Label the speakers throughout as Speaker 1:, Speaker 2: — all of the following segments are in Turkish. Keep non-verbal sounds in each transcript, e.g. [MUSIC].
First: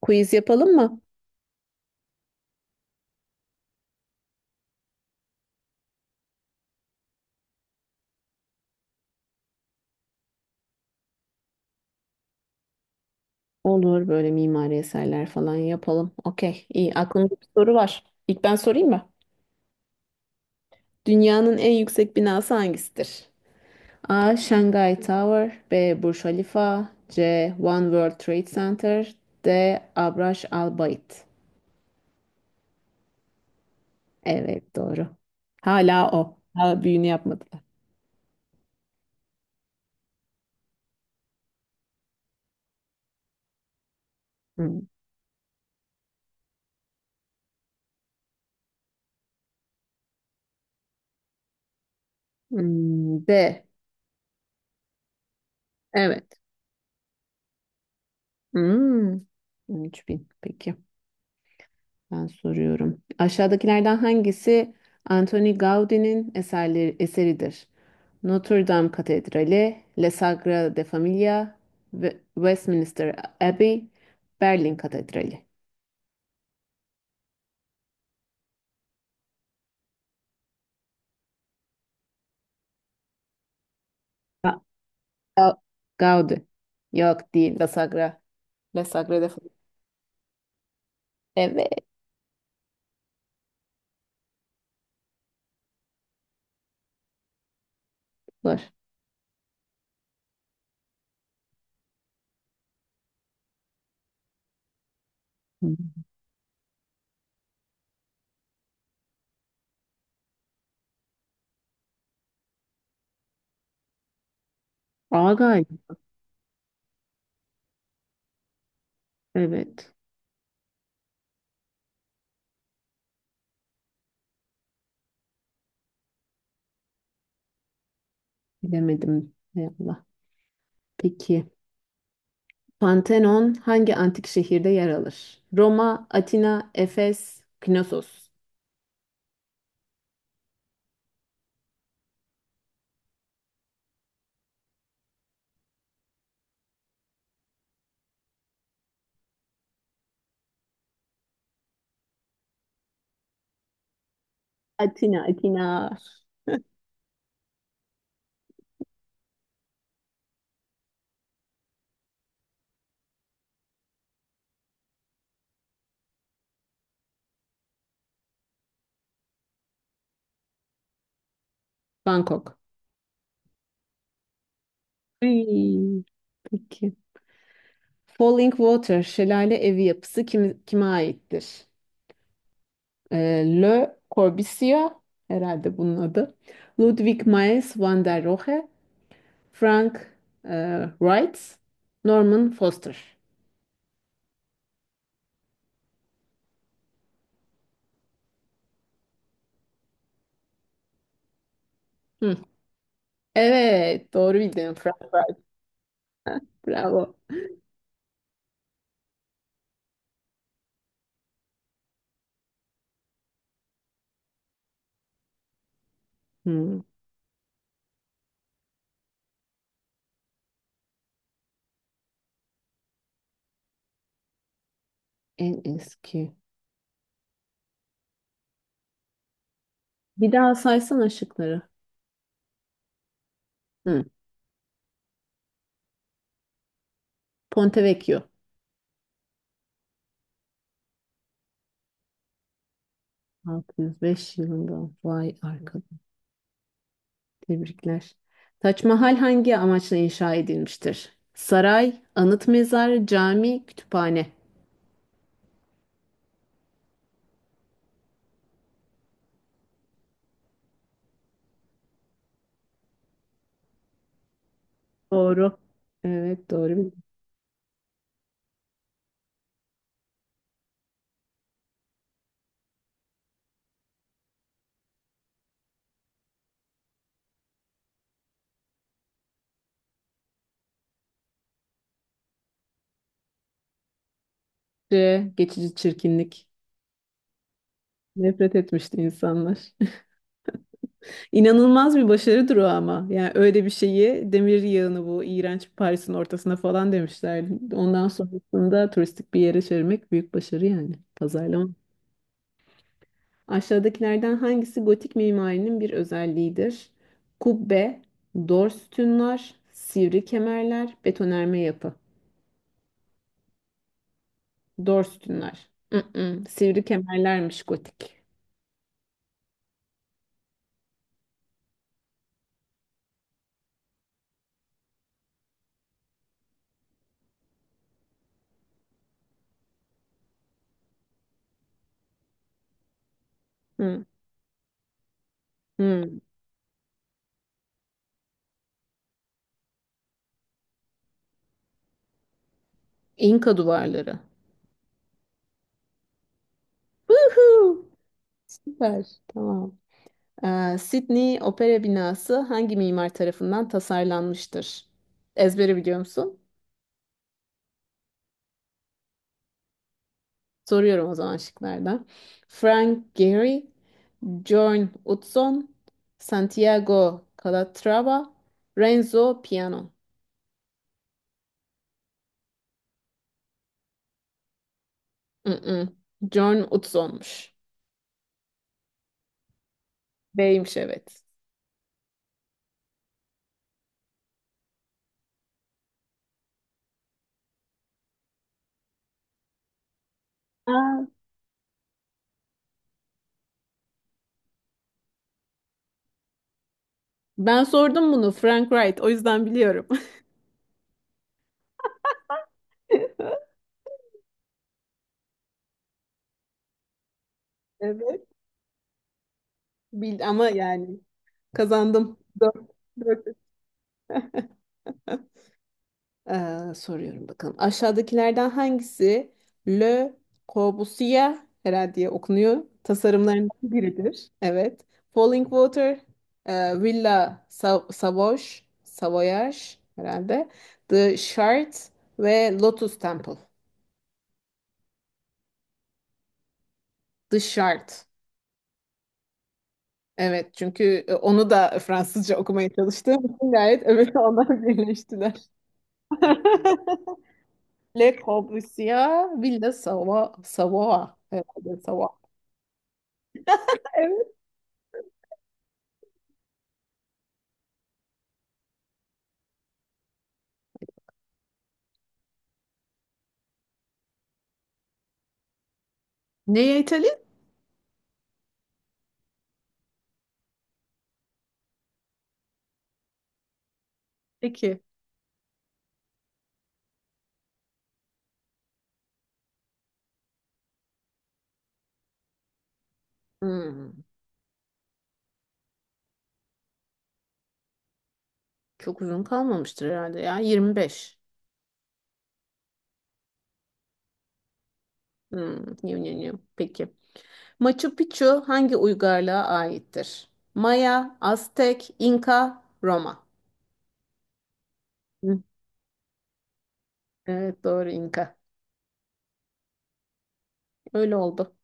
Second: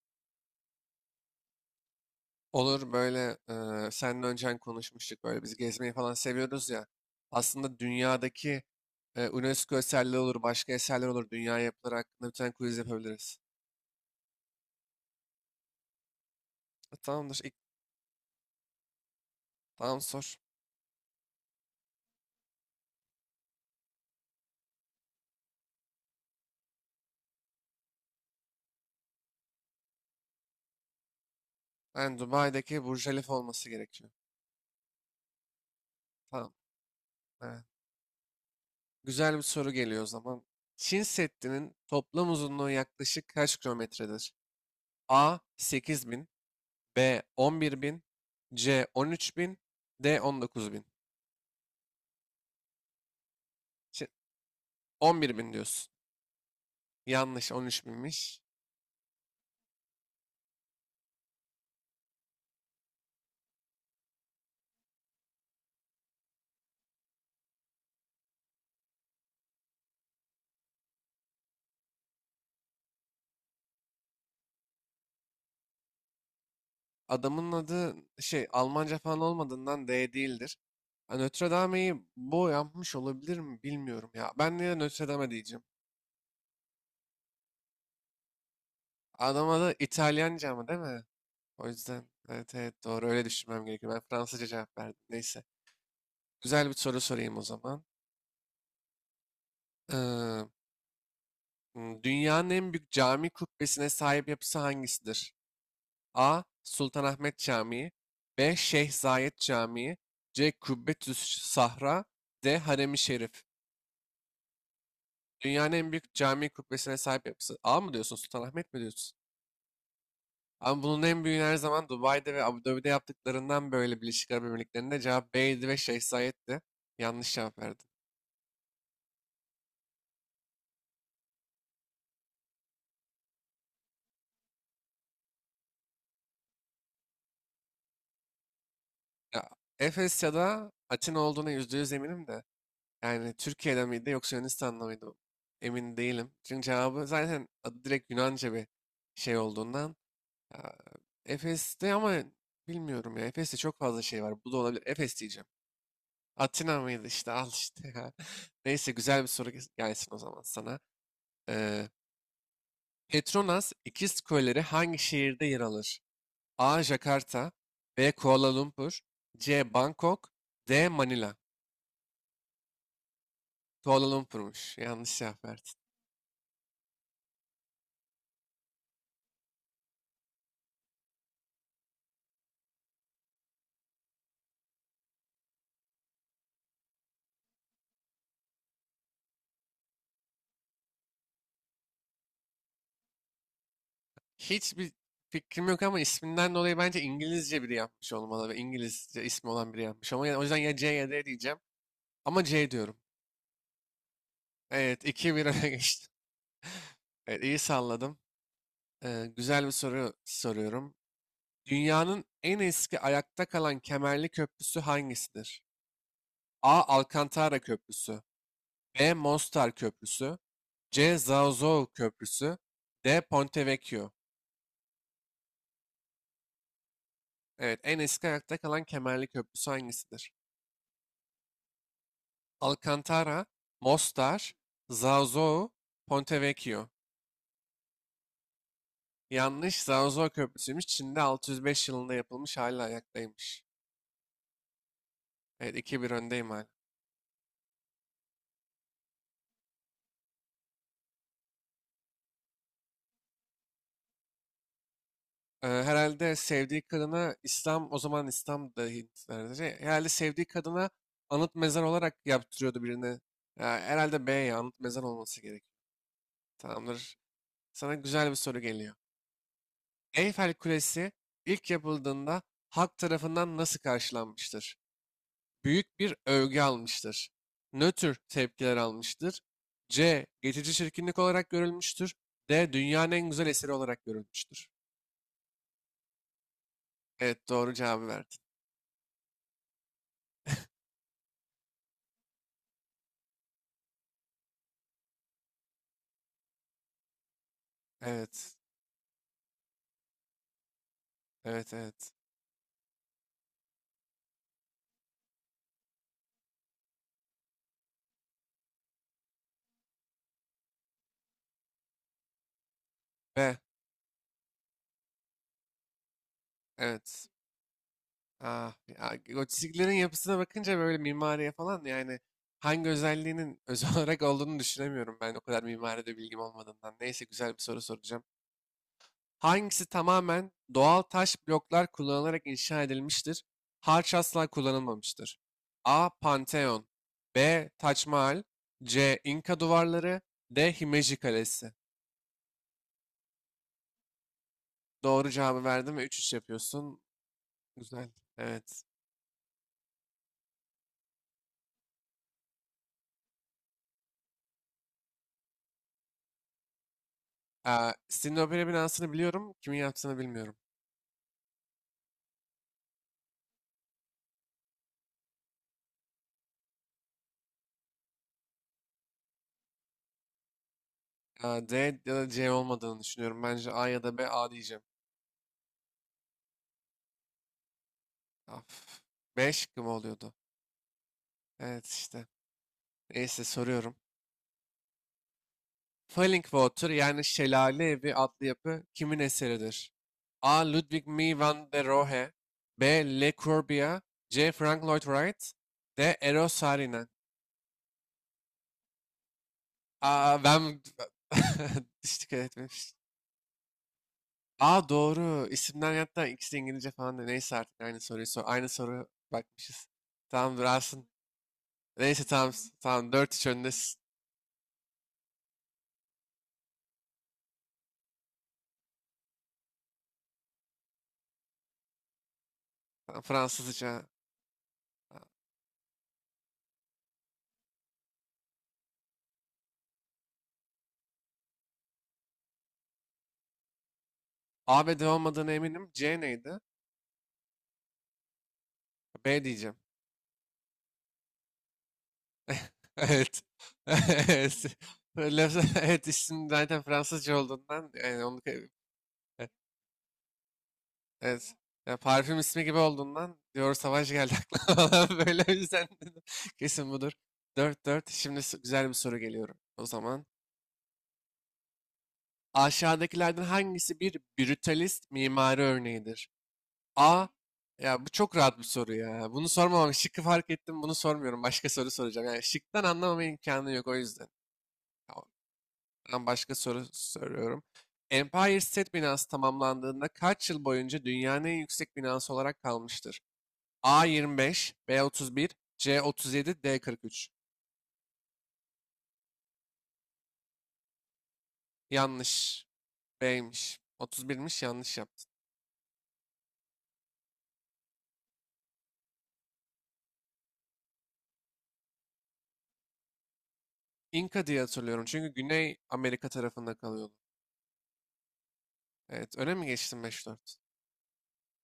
Speaker 1: Quiz yapalım mı?
Speaker 2: Olur, böyle seninle öncen konuşmuştuk, böyle biz gezmeyi falan seviyoruz ya. Aslında dünyadaki UNESCO eserleri olur, başka eserler olur. Dünya yapıları hakkında bir tane quiz yapabiliriz.
Speaker 1: Olur böyle mimari eserler falan yapalım. Okey, iyi. Aklımda
Speaker 2: Tamamdır.
Speaker 1: bir soru var. İlk ben sorayım mı?
Speaker 2: Tamam, sor.
Speaker 1: Dünyanın en yüksek binası hangisidir? A. Shanghai Tower, B. Burj Khalifa, C. One World Trade Center, D. Abraş Al Bait.
Speaker 2: Yani Dubai'deki Burj Khalifa olması gerekiyor.
Speaker 1: Evet, doğru. Hala o.
Speaker 2: Tamam.
Speaker 1: Hala büyüğünü yapmadılar.
Speaker 2: Evet. Güzel bir soru geliyor o zaman. Çin Seddi'nin toplam uzunluğu yaklaşık kaç kilometredir?
Speaker 1: Hmm.
Speaker 2: A 8000, B 11000, C 13000, D 19000.
Speaker 1: Hmm, D.
Speaker 2: Çin- 11000 diyorsun.
Speaker 1: Evet.
Speaker 2: Yanlış, 13 binmiş.
Speaker 1: Hmm. 3000. Peki. Ben soruyorum. Aşağıdakilerden hangisi Antoni Gaudi'nin eseridir? Notre Dame Katedrali, La Sagrada Familia, Westminster Abbey, Berlin Katedrali.
Speaker 2: Adamın adı Almanca falan olmadığından D değildir. Ha, Notre Dame'yi bu yapmış olabilir mi, bilmiyorum ya.
Speaker 1: Ha,
Speaker 2: Ben niye Notre Dame
Speaker 1: Ga-
Speaker 2: diyeceğim?
Speaker 1: Gaudi. Yok değil, La Sagra. La Sagrada
Speaker 2: Adam
Speaker 1: Familia.
Speaker 2: adı İtalyanca mı değil mi? O
Speaker 1: Evet,
Speaker 2: yüzden evet, evet, doğru, öyle düşünmem gerekiyor. Ben Fransızca cevap verdim. Neyse. Güzel bir soru sorayım o zaman.
Speaker 1: var.
Speaker 2: Ee, dünyanın en büyük cami kubbesine sahip yapısı hangisidir? A. Sultanahmet Camii. B. Şeyh Zayed Camii. C. Kubbetüs Sahra. D. Harem-i Şerif.
Speaker 1: Agay.
Speaker 2: Dünyanın en büyük cami kubbesine sahip yapısı. A mı diyorsun, Sultanahmet mi diyorsun?
Speaker 1: Evet,
Speaker 2: Ama bunun en büyüğünü her zaman Dubai'de ve Abu Dhabi'de yaptıklarından, böyle Birleşik Arap Emirlikleri'nde, cevap B'ydi ve Şeyh Zayed'di. Yanlış cevap verdin.
Speaker 1: bilemedim. Ey Allah. Peki. Pantheon hangi antik şehirde yer alır? Roma, Atina, Efes, Knossos.
Speaker 2: Ya, Efes ya da Atina olduğuna yüzde yüz eminim de. Yani Türkiye'de miydi yoksa Yunanistan'da mıydı? Emin değilim. Çünkü cevabı zaten adı direkt Yunanca bir şey olduğundan. Ya, Efes'te, ama bilmiyorum ya. Efes'te çok fazla şey var. Bu da olabilir.
Speaker 1: Atina,
Speaker 2: Efes diyeceğim.
Speaker 1: Atina.
Speaker 2: Atina mıydı işte [LAUGHS] al işte ya. [LAUGHS] Neyse, güzel bir soru gelsin o zaman sana. Ee, Petronas İkiz Kuleleri hangi şehirde yer alır? A. Jakarta. B. Kuala Lumpur. C. Bangkok. D. Manila.
Speaker 1: Bangkok.
Speaker 2: Kuala Lumpur'muş. Yanlış cevap verdin.
Speaker 1: Ay, peki. Falling Water şelale evi yapısı kime aittir? Le Corbusier herhalde bunun adı. Ludwig Mies van der Rohe, Frank Wright, Norman Foster.
Speaker 2: Hiçbir fikrim yok, ama isminden dolayı bence İngilizce biri yapmış olmalı ve İngilizce ismi olan biri yapmış. Ama yani, o yüzden ya C ya D diyeceğim.
Speaker 1: Hı.
Speaker 2: Ama C diyorum.
Speaker 1: Evet, doğru bildin. Frank
Speaker 2: Evet,
Speaker 1: Wright.
Speaker 2: iki bir öne [LAUGHS] geçtim.
Speaker 1: Bravo.
Speaker 2: Evet, iyi salladım. Güzel bir soru soruyorum. Dünyanın en eski ayakta kalan kemerli köprüsü hangisidir? A.
Speaker 1: Hı,
Speaker 2: Alcantara Köprüsü. B. Mostar Köprüsü. C. Zazo Köprüsü. D. Ponte Vecchio.
Speaker 1: en eski.
Speaker 2: Evet, en eski ayakta kalan kemerli köprüsü hangisidir?
Speaker 1: Bir daha saysana şıkları.
Speaker 2: Alcantara,
Speaker 1: Hı.
Speaker 2: Mostar, Zazo, Ponte Vecchio.
Speaker 1: Ponte Vecchio.
Speaker 2: Yanlış, Zazo Köprüsü'ymüş. Çin'de 605 yılında yapılmış, hala ayaktaymış.
Speaker 1: 605 yılında. Vay
Speaker 2: Evet,
Speaker 1: arkadaş.
Speaker 2: iki bir öndeyim hala.
Speaker 1: Tebrikler. Taç Mahal hangi amaçla inşa edilmiştir? Saray, anıt mezar, cami, kütüphane.
Speaker 2: Herhalde sevdiği kadına İslam, o zaman İslam da Hintlerce, herhalde sevdiği kadına anıt mezar olarak yaptırıyordu birini. Ya, herhalde B, ya anıt mezar olması
Speaker 1: Doğru.
Speaker 2: gerek.
Speaker 1: Evet, doğru.
Speaker 2: Tamamdır. Sana güzel bir soru geliyor. Eyfel Kulesi ilk yapıldığında halk tarafından nasıl karşılanmıştır? Büyük bir övgü almıştır. Nötr tepkiler almıştır. C. Geçici çirkinlik olarak görülmüştür. D. Dünyanın en güzel eseri olarak görülmüştür.
Speaker 1: C. Geçici çirkinlik.
Speaker 2: Evet, doğru cevabı verdin.
Speaker 1: Nefret etmişti insanlar. [LAUGHS] İnanılmaz bir başarıdır o ama. Yani öyle bir şeyi demir yığını bu iğrenç Paris'in ortasına falan demişler. Ondan
Speaker 2: Evet.
Speaker 1: sonrasında turistik bir yere çevirmek büyük başarı yani. Pazarlama.
Speaker 2: Evet, evet.
Speaker 1: Aşağıdakilerden hangisi gotik mimarinin bir özelliğidir? Kubbe, dor sütunlar, sivri kemerler, betonerme yapı.
Speaker 2: Ve
Speaker 1: Dor sütunlar. Mm-mm, sivri
Speaker 2: evet.
Speaker 1: kemerlermiş gotik.
Speaker 2: Ah, ya, gotiklerin yapısına bakınca böyle, mimariye falan, yani hangi özelliğinin [LAUGHS] özel olarak olduğunu düşünemiyorum, ben o kadar mimaride bilgim olmadığından. Neyse, güzel bir soru soracağım. Hangisi tamamen doğal taş bloklar kullanılarak inşa edilmiştir?
Speaker 1: Hı,
Speaker 2: Harç asla kullanılmamıştır.
Speaker 1: hı.
Speaker 2: A. Pantheon. B. Taç Mahal. C. İnka duvarları. D. Himeji Kalesi.
Speaker 1: İnka duvarları.
Speaker 2: Doğru cevabı verdim ve üç üç yapıyorsun.
Speaker 1: Woohoo!
Speaker 2: Güzel. Evet.
Speaker 1: Süper. Tamam. Sydney Opera Binası hangi mimar tarafından tasarlanmıştır? Ezbere biliyor musun?
Speaker 2: Aa, Sydney Opera binasını biliyorum. Kimin yaptığını bilmiyorum.
Speaker 1: Soruyorum o zaman şıklarda. Frank Gehry, Björn Utzon, Santiago Calatrava, Renzo Piano.
Speaker 2: Aa, D ya da C olmadığını düşünüyorum. Bence A ya da B. A diyeceğim.
Speaker 1: Mm-mm. Björn Utzon'muş.
Speaker 2: Af. B şıkkı mı oluyordu?
Speaker 1: B'ymiş, evet.
Speaker 2: Evet işte. Neyse, soruyorum. Falling Water, yani Şelale Evi adlı yapı kimin eseridir? A.
Speaker 1: Aa,
Speaker 2: Ludwig Mies van der Rohe. B. Le Corbusier. C. Frank Lloyd Wright. D. Eros Saarinen.
Speaker 1: ben sordum bunu, Frank Wright, o yüzden biliyorum.
Speaker 2: Aa, ben [LAUGHS] hiç dikkat etmemiştim.
Speaker 1: [LAUGHS]
Speaker 2: Aa, doğru. İsimler, hatta ikisi İngilizce falan da. Neyse artık, aynı
Speaker 1: Evet.
Speaker 2: soruyu sor. Aynı soru bakmışız.
Speaker 1: Bil ama
Speaker 2: Tamam
Speaker 1: yani
Speaker 2: durasın.
Speaker 1: kazandım.
Speaker 2: Neyse tamam.
Speaker 1: Dört.
Speaker 2: Tamam,
Speaker 1: Dört.
Speaker 2: 4-3 öndesin.
Speaker 1: Soruyorum bakalım. Aşağıdakilerden hangisi Le Corbusier herhalde diye okunuyor.
Speaker 2: Tamam,
Speaker 1: Tasarımlarından
Speaker 2: Fransızca.
Speaker 1: biridir. Evet. Falling Water, Villa Savoş, Savoyage herhalde. The Shard ve Lotus Temple.
Speaker 2: A ve D olmadığına eminim. C neydi?
Speaker 1: The Shard.
Speaker 2: B diyeceğim.
Speaker 1: Evet çünkü onu da Fransızca okumaya
Speaker 2: [LAUGHS]
Speaker 1: çalıştığım
Speaker 2: Evet.
Speaker 1: için gayet
Speaker 2: [LAUGHS]
Speaker 1: evet onlar
Speaker 2: Evet.
Speaker 1: birleştiler.
Speaker 2: [LAUGHS] Evet, isim zaten Fransızca olduğundan,
Speaker 1: [LAUGHS] Le
Speaker 2: yani onu
Speaker 1: Corbusier,
Speaker 2: e-
Speaker 1: Villa Savoie, Savoie
Speaker 2: evet.
Speaker 1: herhalde
Speaker 2: Ya
Speaker 1: Savoie.
Speaker 2: parfüm ismi gibi olduğundan, diyor, savaş geldi aklıma [LAUGHS] falan. Böyle, o yüzden dedim, kesin budur. Dört dört. Şimdi güzel bir soru geliyorum. O zaman aşağıdakilerden hangisi bir brutalist mimari örneğidir?
Speaker 1: Neye İtalya?
Speaker 2: A. Ya bu çok rahat bir soru ya. Bunu sormamam. Şıkkı fark ettim. Bunu sormuyorum. Başka soru soracağım. Yani şıktan anlamama imkanı yok, o yüzden.
Speaker 1: Peki.
Speaker 2: Tamam. Ben başka soru soruyorum. Empire State binası tamamlandığında kaç yıl boyunca dünyanın en yüksek binası olarak kalmıştır?
Speaker 1: Hmm,
Speaker 2: A 25, B 31, C 37, D 43.
Speaker 1: çok uzun kalmamıştır herhalde ya. 25.
Speaker 2: Yanlış. B'ymiş. 31'miş, yanlış yaptın.
Speaker 1: Hmm. Yum, yum, yum. Peki. Machu Picchu hangi uygarlığa aittir? Maya, Aztek, İnka, Roma.
Speaker 2: İnka diye hatırlıyorum çünkü
Speaker 1: Hı,
Speaker 2: Güney Amerika tarafında kalıyordu.
Speaker 1: evet, doğru, İnka.
Speaker 2: Evet, öne mi geçtim, beş dört?
Speaker 1: Öyle oldu.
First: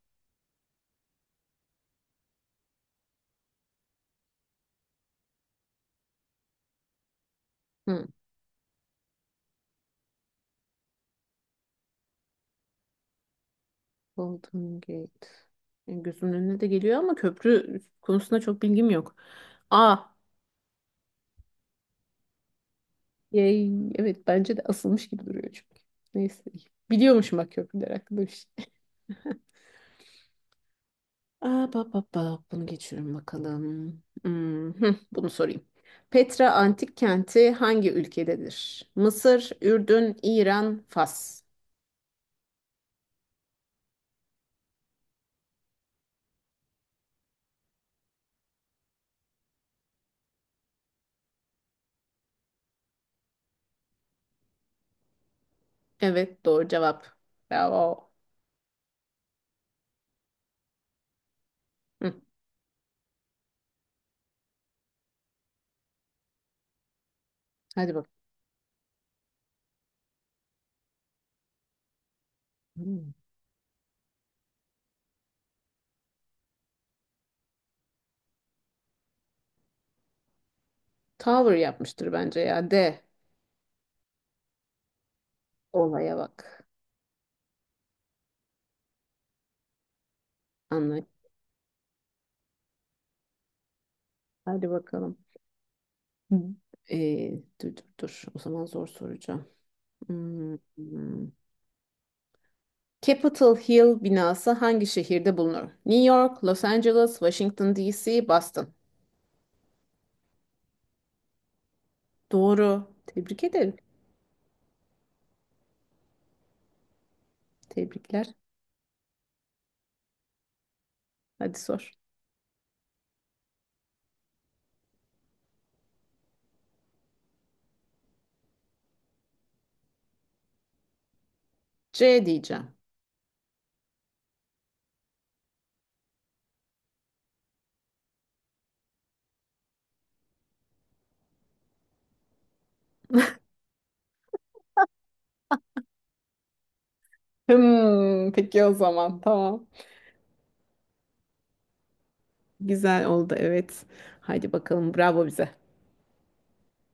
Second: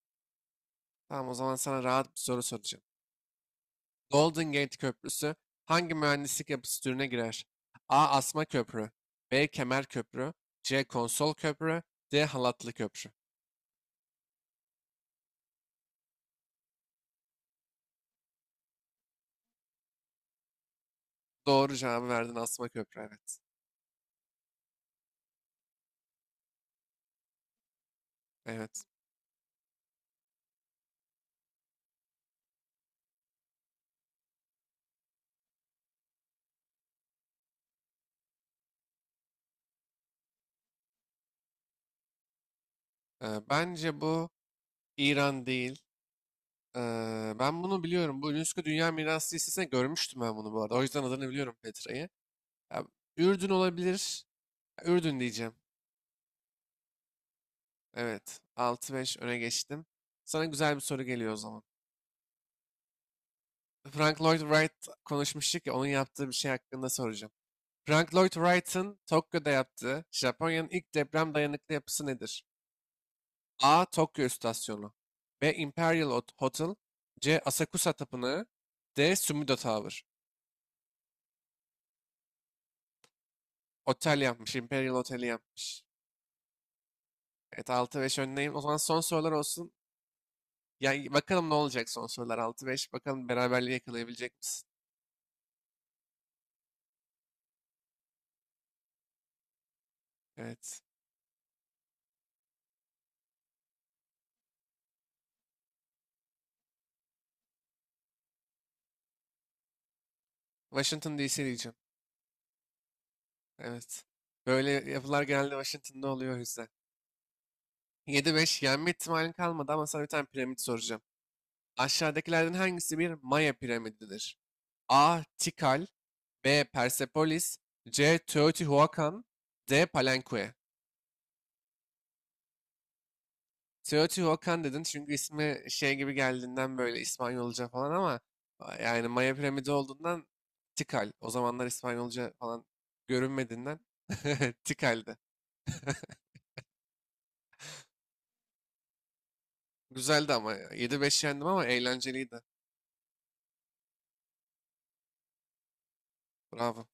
Speaker 2: Tamam, o zaman sana rahat bir soru soracağım. Golden Gate Köprüsü hangi mühendislik yapısı türüne girer?
Speaker 1: Hı.
Speaker 2: A. Asma köprü. B. Kemer köprü. C. Konsol köprü. D. Halatlı köprü.
Speaker 1: Golden Gate. Yani gözümün önüne de geliyor ama köprü konusunda çok bilgim yok. A.
Speaker 2: Doğru cevabı verdin, asma köprü, evet.
Speaker 1: Yay. Evet, bence de asılmış gibi duruyor çünkü. Neyse. Biliyormuşum bak, köprüler hakkında bir şey.
Speaker 2: Evet.
Speaker 1: Aa, ba, ba, ba. Bunu geçiyorum bakalım. Hmm, hıh, bunu sorayım. Petra antik kenti hangi ülkededir? Mısır, Ürdün, İran, Fas.
Speaker 2: Bence bu İran değil. Ben bunu biliyorum. Bu UNESCO Dünya Mirası listesinde görmüştüm ben bunu bu arada. O yüzden adını biliyorum, Petra'yı. Ya, Ürdün olabilir. Ya, Ürdün diyeceğim.
Speaker 1: Evet, doğru cevap. Bravo.
Speaker 2: Evet, altı beş öne geçtim. Sana güzel bir soru geliyor o zaman.
Speaker 1: Hı,
Speaker 2: Frank Lloyd Wright, konuşmuştuk ya, onun yaptığı bir şey hakkında soracağım.
Speaker 1: hadi bak.
Speaker 2: Frank Lloyd Wright'ın Tokyo'da yaptığı, Japonya'nın ilk deprem dayanıklı yapısı nedir?
Speaker 1: Hmm.
Speaker 2: A. Tokyo İstasyonu. B. Imperial Hotel. C. Asakusa Tapınağı. D. Sumida Tower.
Speaker 1: Tower yapmıştır bence ya. De.
Speaker 2: Otel yapmış. Imperial Oteli yapmış.
Speaker 1: Olaya bak.
Speaker 2: Evet, altı beş öndeyim. O zaman son sorular olsun.
Speaker 1: Anlay.
Speaker 2: Yani bakalım ne olacak, son sorular altı beş. Bakalım beraberliği yakalayabilecek misin?
Speaker 1: Hadi bakalım. Hı. Ee, dur, dur, dur. O zaman zor soracağım. Hmm,
Speaker 2: Evet.
Speaker 1: hmm. Capitol Hill binası hangi şehirde bulunur? New York, Los Angeles, Washington DC, Boston.
Speaker 2: Washington DC diyeceğim.
Speaker 1: Doğru. Tebrik ederim.
Speaker 2: Evet. Böyle yapılar genelde Washington'da oluyor, o yüzden.
Speaker 1: Tebrikler.
Speaker 2: 7-5, yenme ihtimalin kalmadı, ama sana bir tane piramit soracağım.
Speaker 1: Hadi sor.
Speaker 2: Aşağıdakilerden hangisi bir Maya piramididir? A. Tikal. B. Persepolis. C. Teotihuacan. D. Palenque.
Speaker 1: C diyeceğim.
Speaker 2: Teotihuacan dedin çünkü ismi şey gibi geldiğinden, böyle İspanyolca falan, ama yani Maya piramidi olduğundan Tikal. O zamanlar İspanyolca falan görünmediğinden [LAUGHS] Tikal'di.
Speaker 1: Hmm, peki, o zaman tamam.
Speaker 2: Güzeldi, ama 7-5 yendim, ama eğlenceliydi.
Speaker 1: Güzel oldu, evet. Hadi bakalım, bravo bize.
Speaker 2: Bravo.